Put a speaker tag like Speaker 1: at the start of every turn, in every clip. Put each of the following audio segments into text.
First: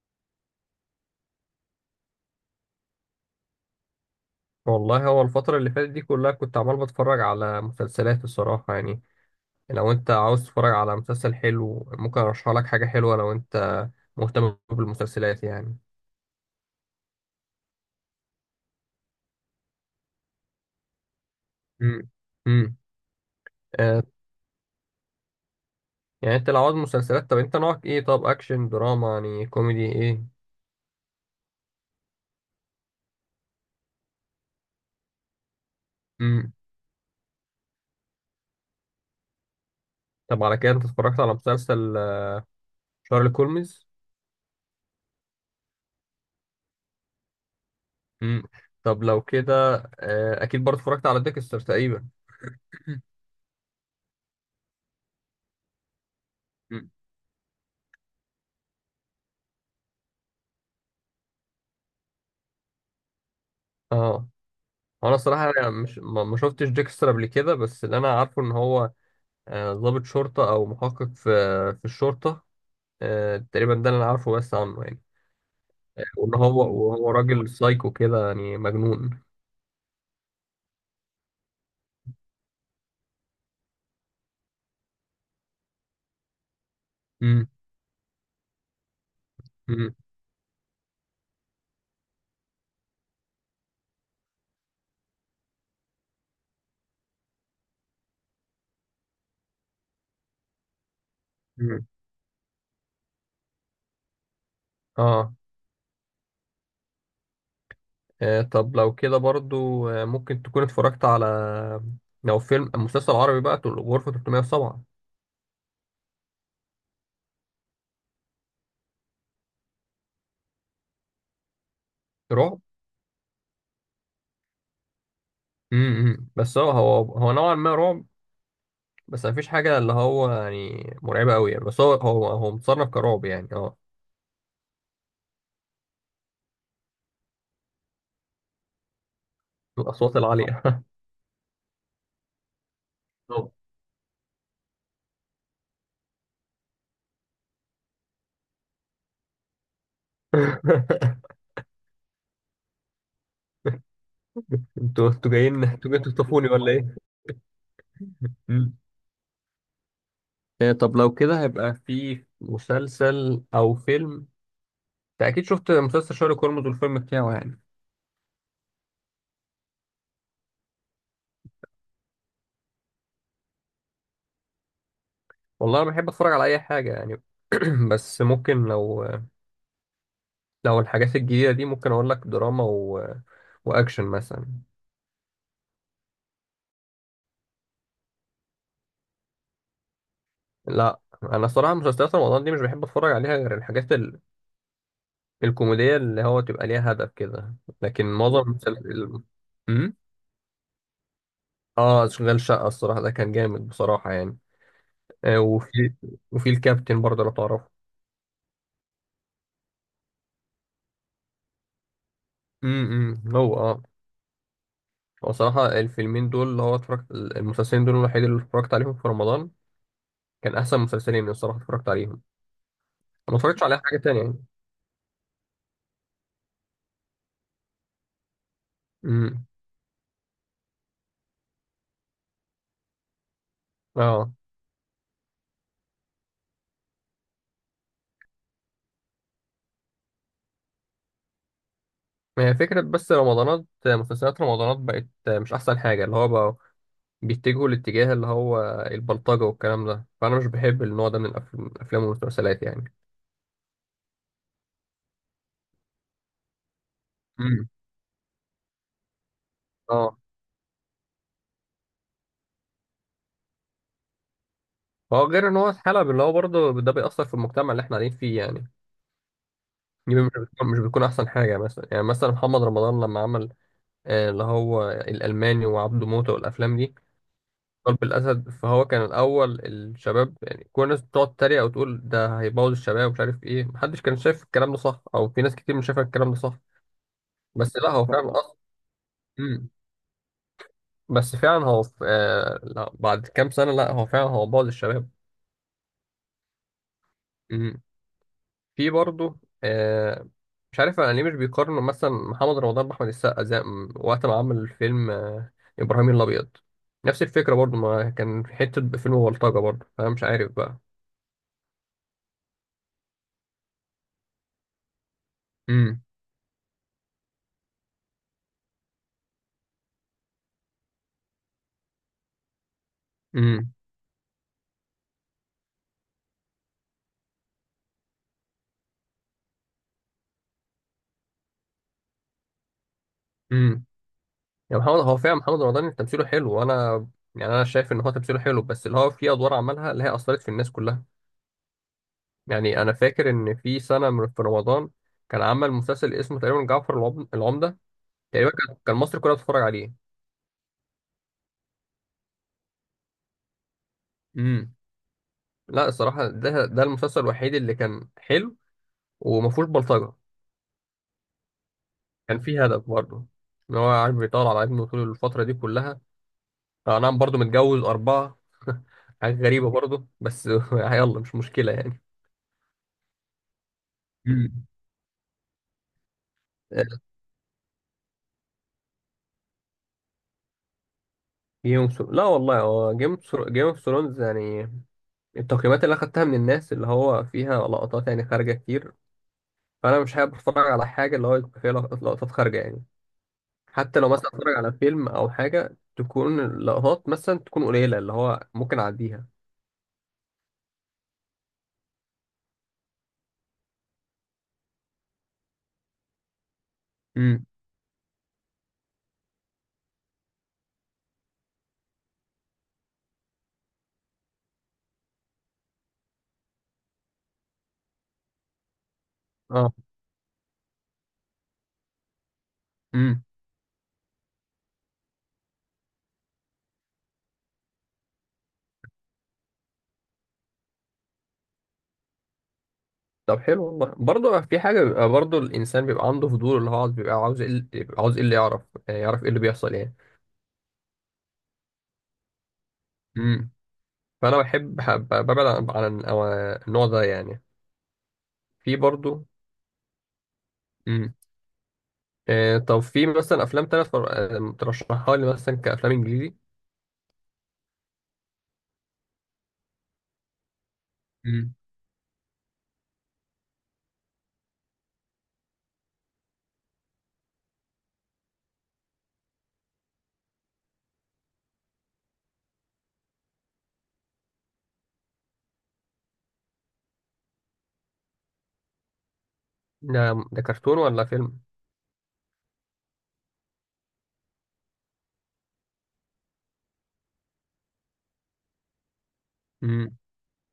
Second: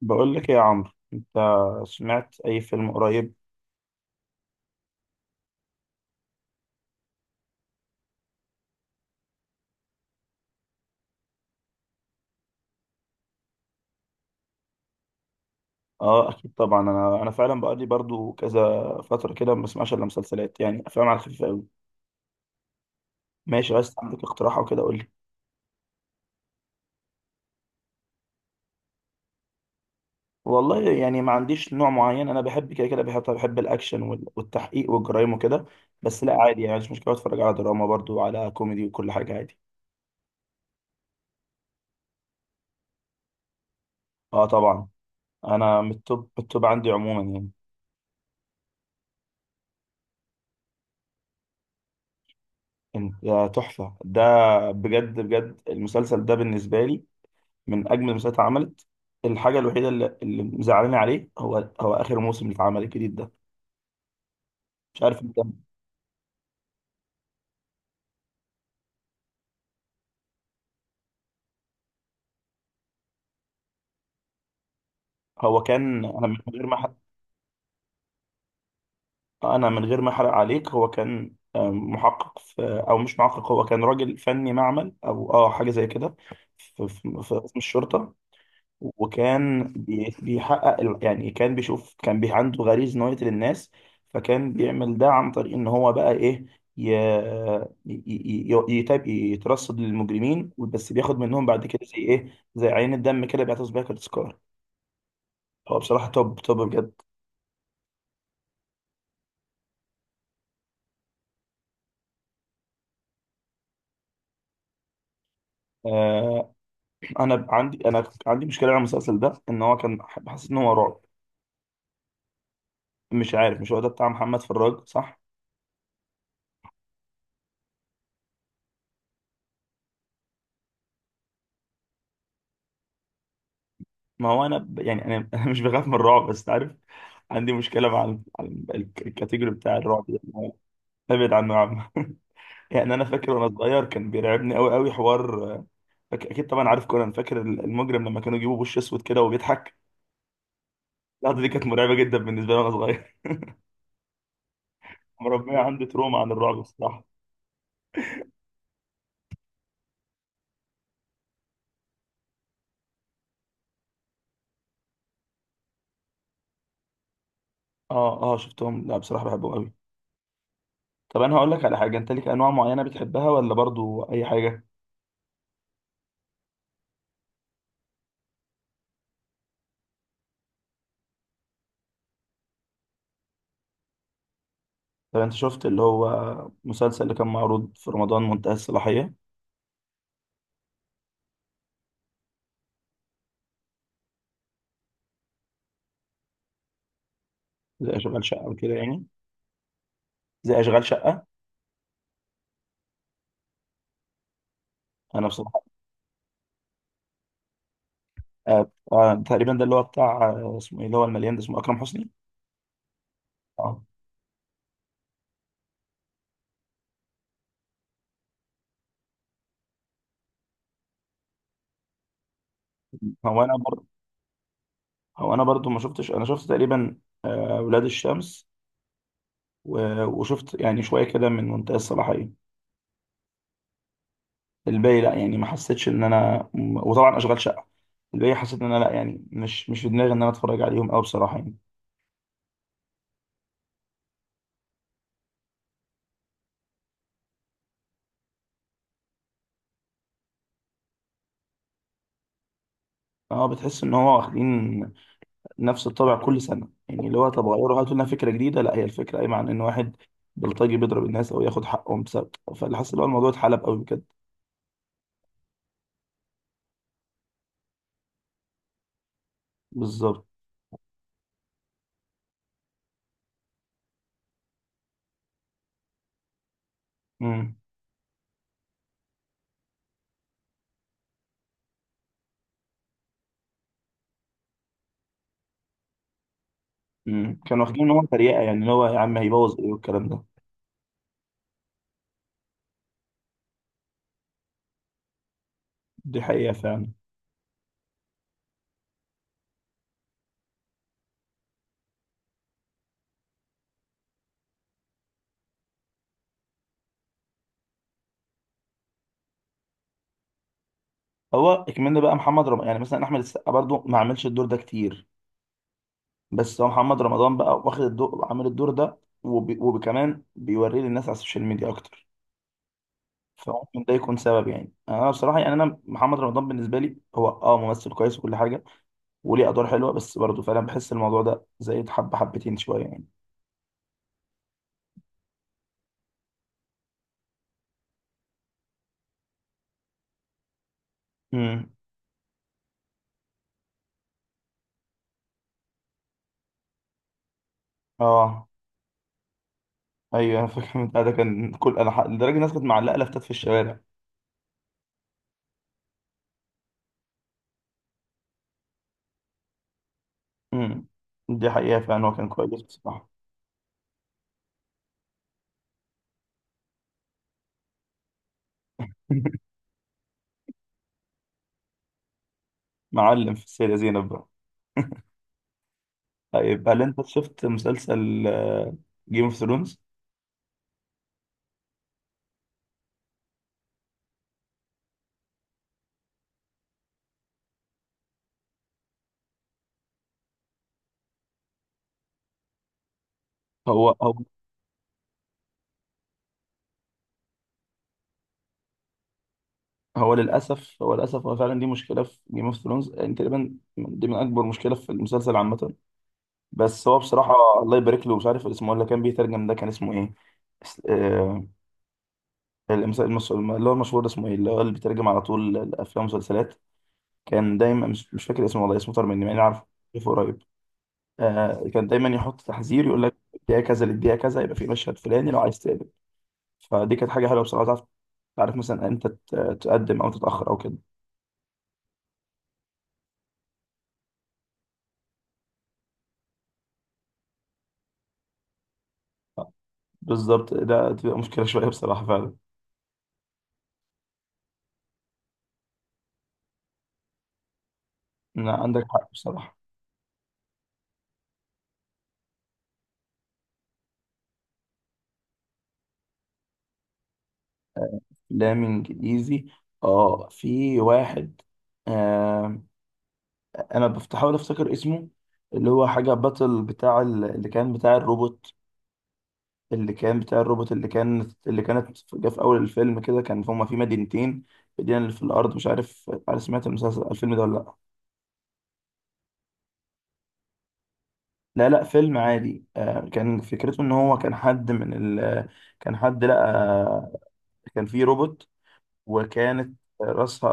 Speaker 1: بقول لك إيه يا عمرو؟ انت سمعت اي فيلم قريب؟
Speaker 2: والله هو الفترة اللي فاتت دي كلها كنت عمال بتفرج على مسلسلات الصراحة يعني. لو انت عاوز تتفرج على مسلسل حلو ممكن ارشح لك حاجة حلوة لو انت مهتم بالمسلسلات يعني.
Speaker 1: اه اكيد طبعا. انا فعلا بقالي برضو كذا فتره كده ما بسمعش الا مسلسلات، يعني افلام على الخفيف قوي.
Speaker 2: امم امم
Speaker 1: ماشي، عايز
Speaker 2: آه
Speaker 1: عندك اقتراح او كده قول لي.
Speaker 2: يعني انت لو عاوز مسلسلات، طب انت نوعك ايه؟ طب اكشن، دراما يعني، كوميدي ايه؟
Speaker 1: والله يعني ما عنديش نوع معين، انا بحب كده كده، بحب الاكشن والتحقيق والجرايم وكده. بس لا
Speaker 2: امم
Speaker 1: عادي يعني، مش مشكله اتفرج على دراما، برضو على كوميدي، وكل حاجه عادي.
Speaker 2: طب على كده انت اتفرجت على مسلسل شارلي كولمز؟
Speaker 1: اه طبعا، انا من التوب عندي عموما يعني.
Speaker 2: امم طب لو كده اكيد برضه اتفرجت على ديكستر تقريبا.
Speaker 1: يا تحفه ده، بجد بجد المسلسل ده بالنسبه
Speaker 2: مم.
Speaker 1: لي من اجمل المسلسلات اللي اتعملت. الحاجه الوحيده اللي مزعلاني عليه هو اخر موسم اللي اتعمل الجديد ده.
Speaker 2: اه.
Speaker 1: مش
Speaker 2: هو انا
Speaker 1: عارف انت.
Speaker 2: الصراحة أنا مش ما شفتش ديكستر قبل كده بس اللي انا عارفه ان هو ضابط شرطة أو محقق في الشرطة. تقريبا ده اللي أنا عارفه بس عنه يعني.
Speaker 1: هو كان انا
Speaker 2: وإن
Speaker 1: من
Speaker 2: هو
Speaker 1: غير ما أحرق-
Speaker 2: وهو راجل سايكو كده يعني مجنون.
Speaker 1: انا من غير ما احرق عليك، هو كان محقق في، او مش محقق، هو كان راجل فني معمل او اه حاجه زي كده في
Speaker 2: مم.
Speaker 1: قسم الشرطه.
Speaker 2: مم.
Speaker 1: بيحقق يعني كان بيشوف، كان بي عنده غريزة إن هو يقتل الناس. فكان بيعمل ده عن طريق إن هو بقى إيه، ي... ي... يترصد للمجرمين، بس بياخد منهم بعد
Speaker 2: مم.
Speaker 1: كده زي إيه، زي عين الدم كده، بيعتز بيها كتذكار.
Speaker 2: آه.
Speaker 1: هو بصراحة توب توب بجد.
Speaker 2: آه، طب لو كده برضو ممكن تكون اتفرجت على لو فيلم مسلسل عربي بقى تقول غرفة 307.
Speaker 1: آه، أنا عندي مشكلة على المسلسل ده، إن هو كان، حسيت إن هو رعب.
Speaker 2: رعب.
Speaker 1: مش عارف، مش هو ده بتاع محمد فراج؟ صح؟
Speaker 2: مم. مم. بس هو نوعا ما رعب. بس مفيش حاجة اللي هو يعني مرعبة أوي يعني، بس هو متصنف كرعب يعني، اه.
Speaker 1: ما هو يعني انا انا مش بخاف من الرعب بس عارف عندي مشكله مع الكاتيجوري بتاع الرعب
Speaker 2: الأصوات
Speaker 1: ده يعني.
Speaker 2: العالية.
Speaker 1: ابعد عنه يا عم يعني انا فاكر
Speaker 2: أوه.
Speaker 1: وانا صغير كان بيرعبني قوي قوي حوار. اكيد طبعا عارف كونان، فاكر المجرم لما كانوا يجيبوا وش اسود كده وبيضحك؟ اللحظه دي كانت مرعبه جدا بالنسبه لي وانا صغير.
Speaker 2: انتوا انتوا
Speaker 1: مربيه
Speaker 2: جايين،
Speaker 1: عندي
Speaker 2: انتوا جايين
Speaker 1: تروما عن
Speaker 2: تخطفوني
Speaker 1: الرعب
Speaker 2: ولا ايه؟
Speaker 1: بصراحه.
Speaker 2: مم. إيه، طب لو كده هيبقى في مسلسل او فيلم. انت اكيد شفت مسلسل شارلوك هولمز والفيلم بتاعه يعني.
Speaker 1: اه اه شفتهم، لا بصراحه بحبهم قوي. طب انا هقول لك على حاجه، انت ليك انواع معينه بتحبها ولا برضو اي حاجه؟
Speaker 2: والله انا بحب اتفرج على اي حاجه يعني. بس ممكن لو الحاجات الجديده دي ممكن اقول لك دراما واكشن مثلا.
Speaker 1: طب انت شفت اللي هو مسلسل اللي كان معروض في رمضان منتهى الصلاحيه؟
Speaker 2: لا، انا صراحه مسلسلات رمضان دي مش بحب اتفرج عليها غير الحاجات الكوميديه اللي هو تبقى ليها هدف كده.
Speaker 1: زي
Speaker 2: لكن
Speaker 1: اشغال
Speaker 2: معظم
Speaker 1: شقه وكده
Speaker 2: المسلسلات.
Speaker 1: يعني. زي اشغال شقه.
Speaker 2: اه، اشغال شقه الصراحه ده كان جامد بصراحه يعني.
Speaker 1: انا
Speaker 2: آه،
Speaker 1: بصراحه.
Speaker 2: وفي وفي الكابتن برضه لو تعرفه.
Speaker 1: آه آه تقريبا ده اللي هو بتاع اسمه ايه اللي هو المليان ده، اسمه اكرم حسني.
Speaker 2: هو
Speaker 1: اه.
Speaker 2: اه. هو صراحة الفيلمين دول اللي هو اتفرجت المسلسلين دول الوحيد اللي اتفرجت عليهم في رمضان. كان أحسن مسلسلين الصراحة اتفرجت عليهم. ما
Speaker 1: هو انا
Speaker 2: اتفرجتش على
Speaker 1: برضه،
Speaker 2: حاجة تانية يعني.
Speaker 1: هو انا برضه ما شفتش، انا شفت تقريبا آه ولاد الشمس،
Speaker 2: امم
Speaker 1: وشفت يعني شويه كده من منتهى الصلاحيه.
Speaker 2: اه.
Speaker 1: الباقي لا يعني، ما حسيتش ان انا، وطبعا اشغال شقه، الباقي حسيت ان انا لا يعني، مش في دماغي ان انا اتفرج عليهم قوي بصراحه يعني.
Speaker 2: ما هي فكرة بس رمضانات مسلسلات رمضانات بقت مش أحسن حاجة، اللي هو بقى بيتجهوا لاتجاه اللي هو البلطجة والكلام ده، فأنا مش بحب النوع ده من الأفلام والمسلسلات يعني.
Speaker 1: اه بتحس ان هو واخدين نفس الطابع كل سنه، يعني اللي هو طب
Speaker 2: امم
Speaker 1: غيروا هاتوا لنا فكره جديده، لا هي الفكره قايمه عن ان واحد
Speaker 2: اه،
Speaker 1: بلطجي بيضرب الناس او ياخد حقهم بسبب، فاللي حاسس ان هو الموضوع اتحلب قوي بجد.
Speaker 2: هو غير ان هو اتحلب، اللي هو برضه ده بيأثر في المجتمع اللي احنا قاعدين فيه يعني. دي
Speaker 1: بالظبط.
Speaker 2: مش بتكون احسن حاجه، يعني مثلا، محمد رمضان لما عمل اللي هو الالماني وعبده موته والافلام دي،
Speaker 1: امم
Speaker 2: قلب الاسد، فهو كان الاول الشباب يعني، كل الناس بتقعد تتريق وتقول ده هيبوظ الشباب ومش عارف ايه، محدش كان شايف الكلام ده صح، او في ناس كتير مش شايفه الكلام ده صح.
Speaker 1: كانوا
Speaker 2: بس
Speaker 1: واخدين ان
Speaker 2: لا
Speaker 1: هو
Speaker 2: هو فعلا
Speaker 1: تريقه،
Speaker 2: اصلا.
Speaker 1: يعني اللي هو يا عم هيبوظ
Speaker 2: مم.
Speaker 1: ايه والكلام ده.
Speaker 2: بس فعلا هو في لا بعد كام سنه، لا هو فعلا هو بوظ الشباب.
Speaker 1: دي حقيقه فعلا.
Speaker 2: مم. في برضه. آه مش عارف انا ليه مش بيقارنوا مثلا محمد رمضان باحمد السقا، زي وقت ما عمل فيلم ابراهيم الابيض. نفس الفكره برضه، ما كان في حته فيلم بلطجه برضه، فانا مش عارف بقى.
Speaker 1: هو اكملنا بقى محمد رمضان، يعني مثلا احمد السقا برضو ما عملش الدور ده كتير،
Speaker 2: امم
Speaker 1: بس هو محمد رمضان بقى واخد الدور، عامل الدور ده، وكمان بيوريه للناس على السوشيال ميديا اكتر،
Speaker 2: امم
Speaker 1: فممكن ده يكون سبب يعني. انا بصراحه يعني، انا محمد رمضان بالنسبه لي هو اه ممثل كويس وكل حاجه وليه ادوار حلوه، بس برضه فعلا بحس الموضوع ده زايد حبه حبتين شويه يعني.
Speaker 2: امم يا محمد هو فعلا محمد رمضان تمثيله حلو، وانا يعني انا شايف ان هو تمثيله حلو، بس اللي هو في ادوار عملها اللي هي اثرت في الناس كلها.
Speaker 1: امم
Speaker 2: يعني انا فاكر ان في سنه، من في رمضان كان عمل مسلسل اسمه تقريبا جعفر العمده.
Speaker 1: اه.
Speaker 2: تقريبا كان مصر كلها بتتفرج عليه.
Speaker 1: ايوه انا فاكر من ده، كان كل انا لدرجه الناس كانت معلقه لافتات في الشوارع.
Speaker 2: امم لا الصراحة ده المسلسل الوحيد اللي كان حلو وما فيهوش بلطجة.
Speaker 1: امم. دي حقيقه فعلا، هو كان
Speaker 2: كان
Speaker 1: كويس
Speaker 2: فيه هدف
Speaker 1: بصراحه.
Speaker 2: برضه، ان هو عارف بيطول على ابنه طول الفترة دي كلها. نعم، برضه متجوز أربعة. حاجة غريبة برضه بس، يلا مش مشكلة يعني.
Speaker 1: معلم في السيده زينب بقى.
Speaker 2: مم.
Speaker 1: طيب هل انت شفت مسلسل جيم اوف ثرونز؟
Speaker 2: جيم اوف ثرونز، لا والله هو جيم اوف ثرونز يعني، التقييمات اللي اخدتها من الناس اللي هو فيها لقطات يعني خارجة كتير. فانا مش حابب اتفرج على حاجة اللي هو يبقى فيها لقطات خارجة يعني.
Speaker 1: هو
Speaker 2: حتى لو
Speaker 1: هو
Speaker 2: مثلا اتفرج على فيلم او حاجه تكون اللقطات مثلا تكون قليله اللي هو ممكن اعديها.
Speaker 1: هو للاسف، هو للاسف هو فعلا دي مشكله في جيم اوف ثرونز، تقريبا دي من اكبر مشكله في المسلسل عامه. بس هو بصراحه
Speaker 2: امم
Speaker 1: الله يبارك له، مش عارف اسمه ولا، كان بيترجم ده كان اسمه ايه؟ يعني اللي هو المشهور ده اسمه ايه، اللي هو اللي بيترجم على طول الافلام والمسلسلات. كان دايما، مش فاكر اسمه والله، اسمه طار مني مع اني عارفه،
Speaker 2: اه.
Speaker 1: عارفه قريب. آه، كان دايما يحط تحذير يقول لك
Speaker 2: امم
Speaker 1: الدقيقه كذا للدقيقه كذا يبقى في مشهد فلاني لو عايز تقلب، فدي كانت حاجه حلوه بصراحه. تعرف، تعرف مثلا انت تقدم او تتاخر او كده.
Speaker 2: طب حلو والله، برضه في حاجه، بيبقى برضه الانسان بيبقى عنده فضول اللي هو عاوز، بيبقى عاوز ايه اللي يعرف، يعني يعرف ايه اللي بيحصل يعني.
Speaker 1: بالظبط، ده تبقى مشكله شويه بصراحه فعلا.
Speaker 2: امم فانا بحب ببعد عن النوع ده يعني.
Speaker 1: إن
Speaker 2: في
Speaker 1: عندك حق
Speaker 2: برضه.
Speaker 1: بصراحه.
Speaker 2: امم آه، طب في مثلا افلام تانية ترشحها لي مثلا كافلام انجليزي؟
Speaker 1: آه، افلام انجليزي. اه في واحد،
Speaker 2: امم
Speaker 1: آه، انا بحاول افتكر اسمه، اللي هو حاجه باتل بتاع اللي كان بتاع الروبوت، اللي كان بتاع الروبوت، اللي كان اللي جه في اول الفيلم كده، كان هما في مدينتين، مدينه اللي في الارض. مش عارف، عارف سمعت المسلسل الفيلم ده ولا لا؟
Speaker 2: ده كرتون ولا فيلم؟
Speaker 1: لا لا فيلم عادي. كان فكرته ان هو كان حد من كان حد لقى، كان في روبوت، وكانت
Speaker 2: امم
Speaker 1: راسها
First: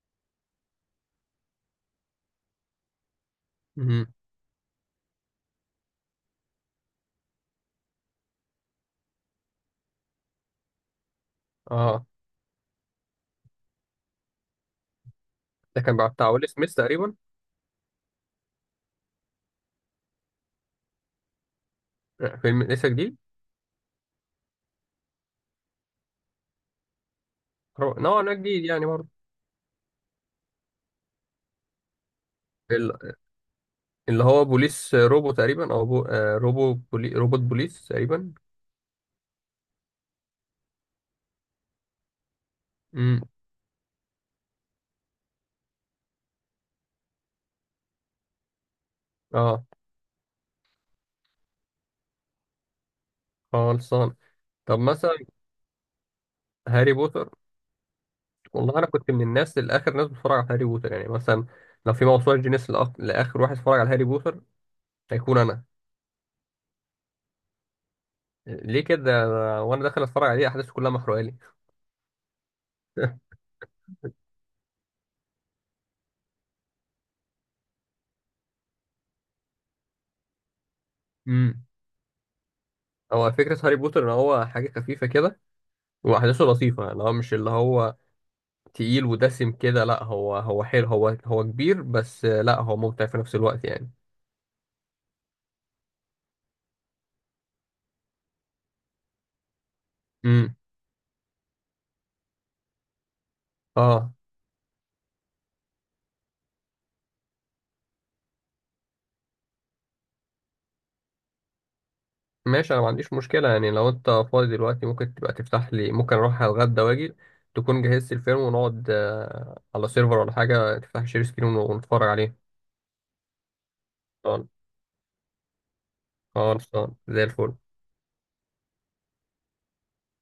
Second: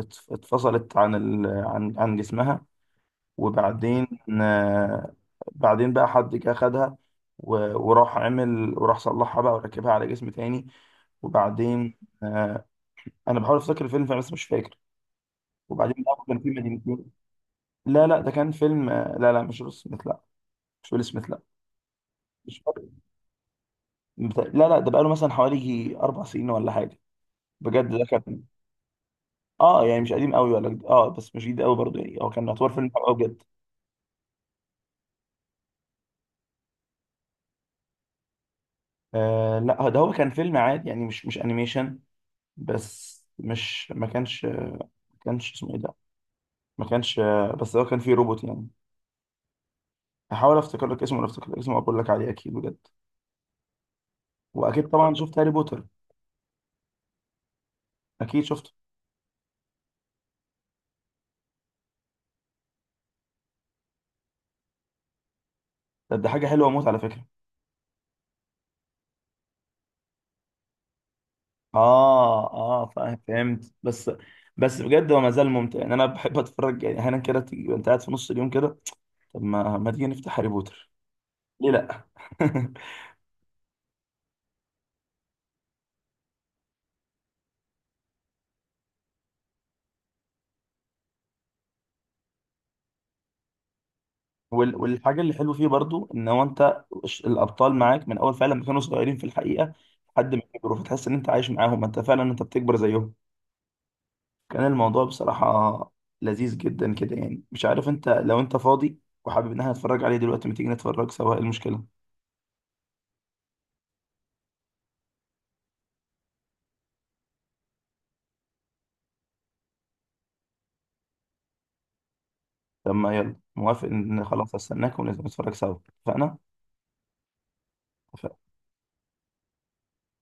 Speaker 1: اتفصلت عن عن جسمها، وبعدين
Speaker 2: امم
Speaker 1: آه، بعدين بقى حد جه خدها، وراح عمل، وراح صلحها بقى وركبها على جسم تاني. وبعدين
Speaker 2: اه.
Speaker 1: آه، انا بحاول افتكر الفيلم فعلا بس مش فاكر.
Speaker 2: ده كان
Speaker 1: وبعدين بقى
Speaker 2: بتاع
Speaker 1: كان
Speaker 2: ويل
Speaker 1: في
Speaker 2: سميث
Speaker 1: مدينتين.
Speaker 2: تقريبا.
Speaker 1: لا لا ده كان فيلم، لا لا مش ويل سميث لا، مش ويل سميث لا. مش
Speaker 2: فيلم
Speaker 1: فاكر.
Speaker 2: لسه جديد.
Speaker 1: لا لا ده بقاله مثلا حوالي يجي اربع سنين ولا حاجه، بجد ده
Speaker 2: نوعا ما
Speaker 1: كان.
Speaker 2: جديد يعني برضه.
Speaker 1: اه يعني مش قديم قوي ولا اه بس مش جديد قوي برضه يعني، هو كان يعتبر فيلم حلو قوي
Speaker 2: ال-
Speaker 1: بجد.
Speaker 2: اللي هو بوليس روبو تقريبا، او بو... آه، روبو بولي... روبوت بوليس تقريبا.
Speaker 1: آه لا ده هو كان فيلم عادي يعني، مش انيميشن.
Speaker 2: امم
Speaker 1: بس مش، ما كانش ما كانش اسمه ايه ده، ما كانش، بس هو كان فيه روبوت يعني.
Speaker 2: اه.
Speaker 1: هحاول افتكر لك اسمه، لو افتكر اسمه اقول لك عليه اكيد بجد.
Speaker 2: خلصان. طب
Speaker 1: واكيد طبعا
Speaker 2: مثلا
Speaker 1: شفت هاري بوتر؟
Speaker 2: هاري بوتر.
Speaker 1: اكيد شفته.
Speaker 2: والله انا كنت من الناس الاخر، ناس بتتفرج على هاري بوتر، يعني مثلا لو في موسوعه جينيس لاخر واحد اتفرج على هاري بوتر هيكون انا.
Speaker 1: ده حاجه حلوه موت على فكره.
Speaker 2: ليه كده؟ وانا داخل اتفرج عليه احداثه كلها محروقه لي.
Speaker 1: اه اه فاهم، فهمت بس. بس بجد هو ما زال ممتع، يعني انا بحب اتفرج يعني احيانا كده تيجي انت قاعد في نص اليوم كده، طب ما تيجي نفتح هاري بوتر،
Speaker 2: امم
Speaker 1: ليه لا؟
Speaker 2: هو فكره هاري بوتر ان هو حاجه خفيفه كده، واحداثه لطيفه، اللي هو مش اللي هو تقيل ودسم كده، لا هو حلو هو كبير بس، لا هو ممتع في نفس الوقت يعني.
Speaker 1: والحاجة اللي حلو فيه برضو ان هو انت الابطال معاك من اول فعلا ما كانوا صغيرين في الحقيقة لحد ما
Speaker 2: امم
Speaker 1: كبروا، فتحس ان انت عايش معاهم، انت فعلا انت بتكبر زيهم.
Speaker 2: اه.
Speaker 1: كان الموضوع بصراحة لذيذ جدا كده يعني. مش عارف انت، لو انت فاضي وحابب ان احنا نتفرج عليه دلوقتي، ما تيجي نتفرج سوا، ايه المشكلة؟
Speaker 2: ماشي، انا ما عنديش مشكله يعني، لو انت فاضي دلوقتي ممكن تبقى تفتح لي، ممكن اروح اتغدى واجي تكون جهزت الفيلم ونقعد على سيرفر ولا حاجه، تفتح شير سكرين ونتفرج عليه.
Speaker 1: طب ما يلا موافق ان،
Speaker 2: خلاص.
Speaker 1: خلاص استناك ونتفرج سوا. اتفقنا.
Speaker 2: خلاص. زي الفل.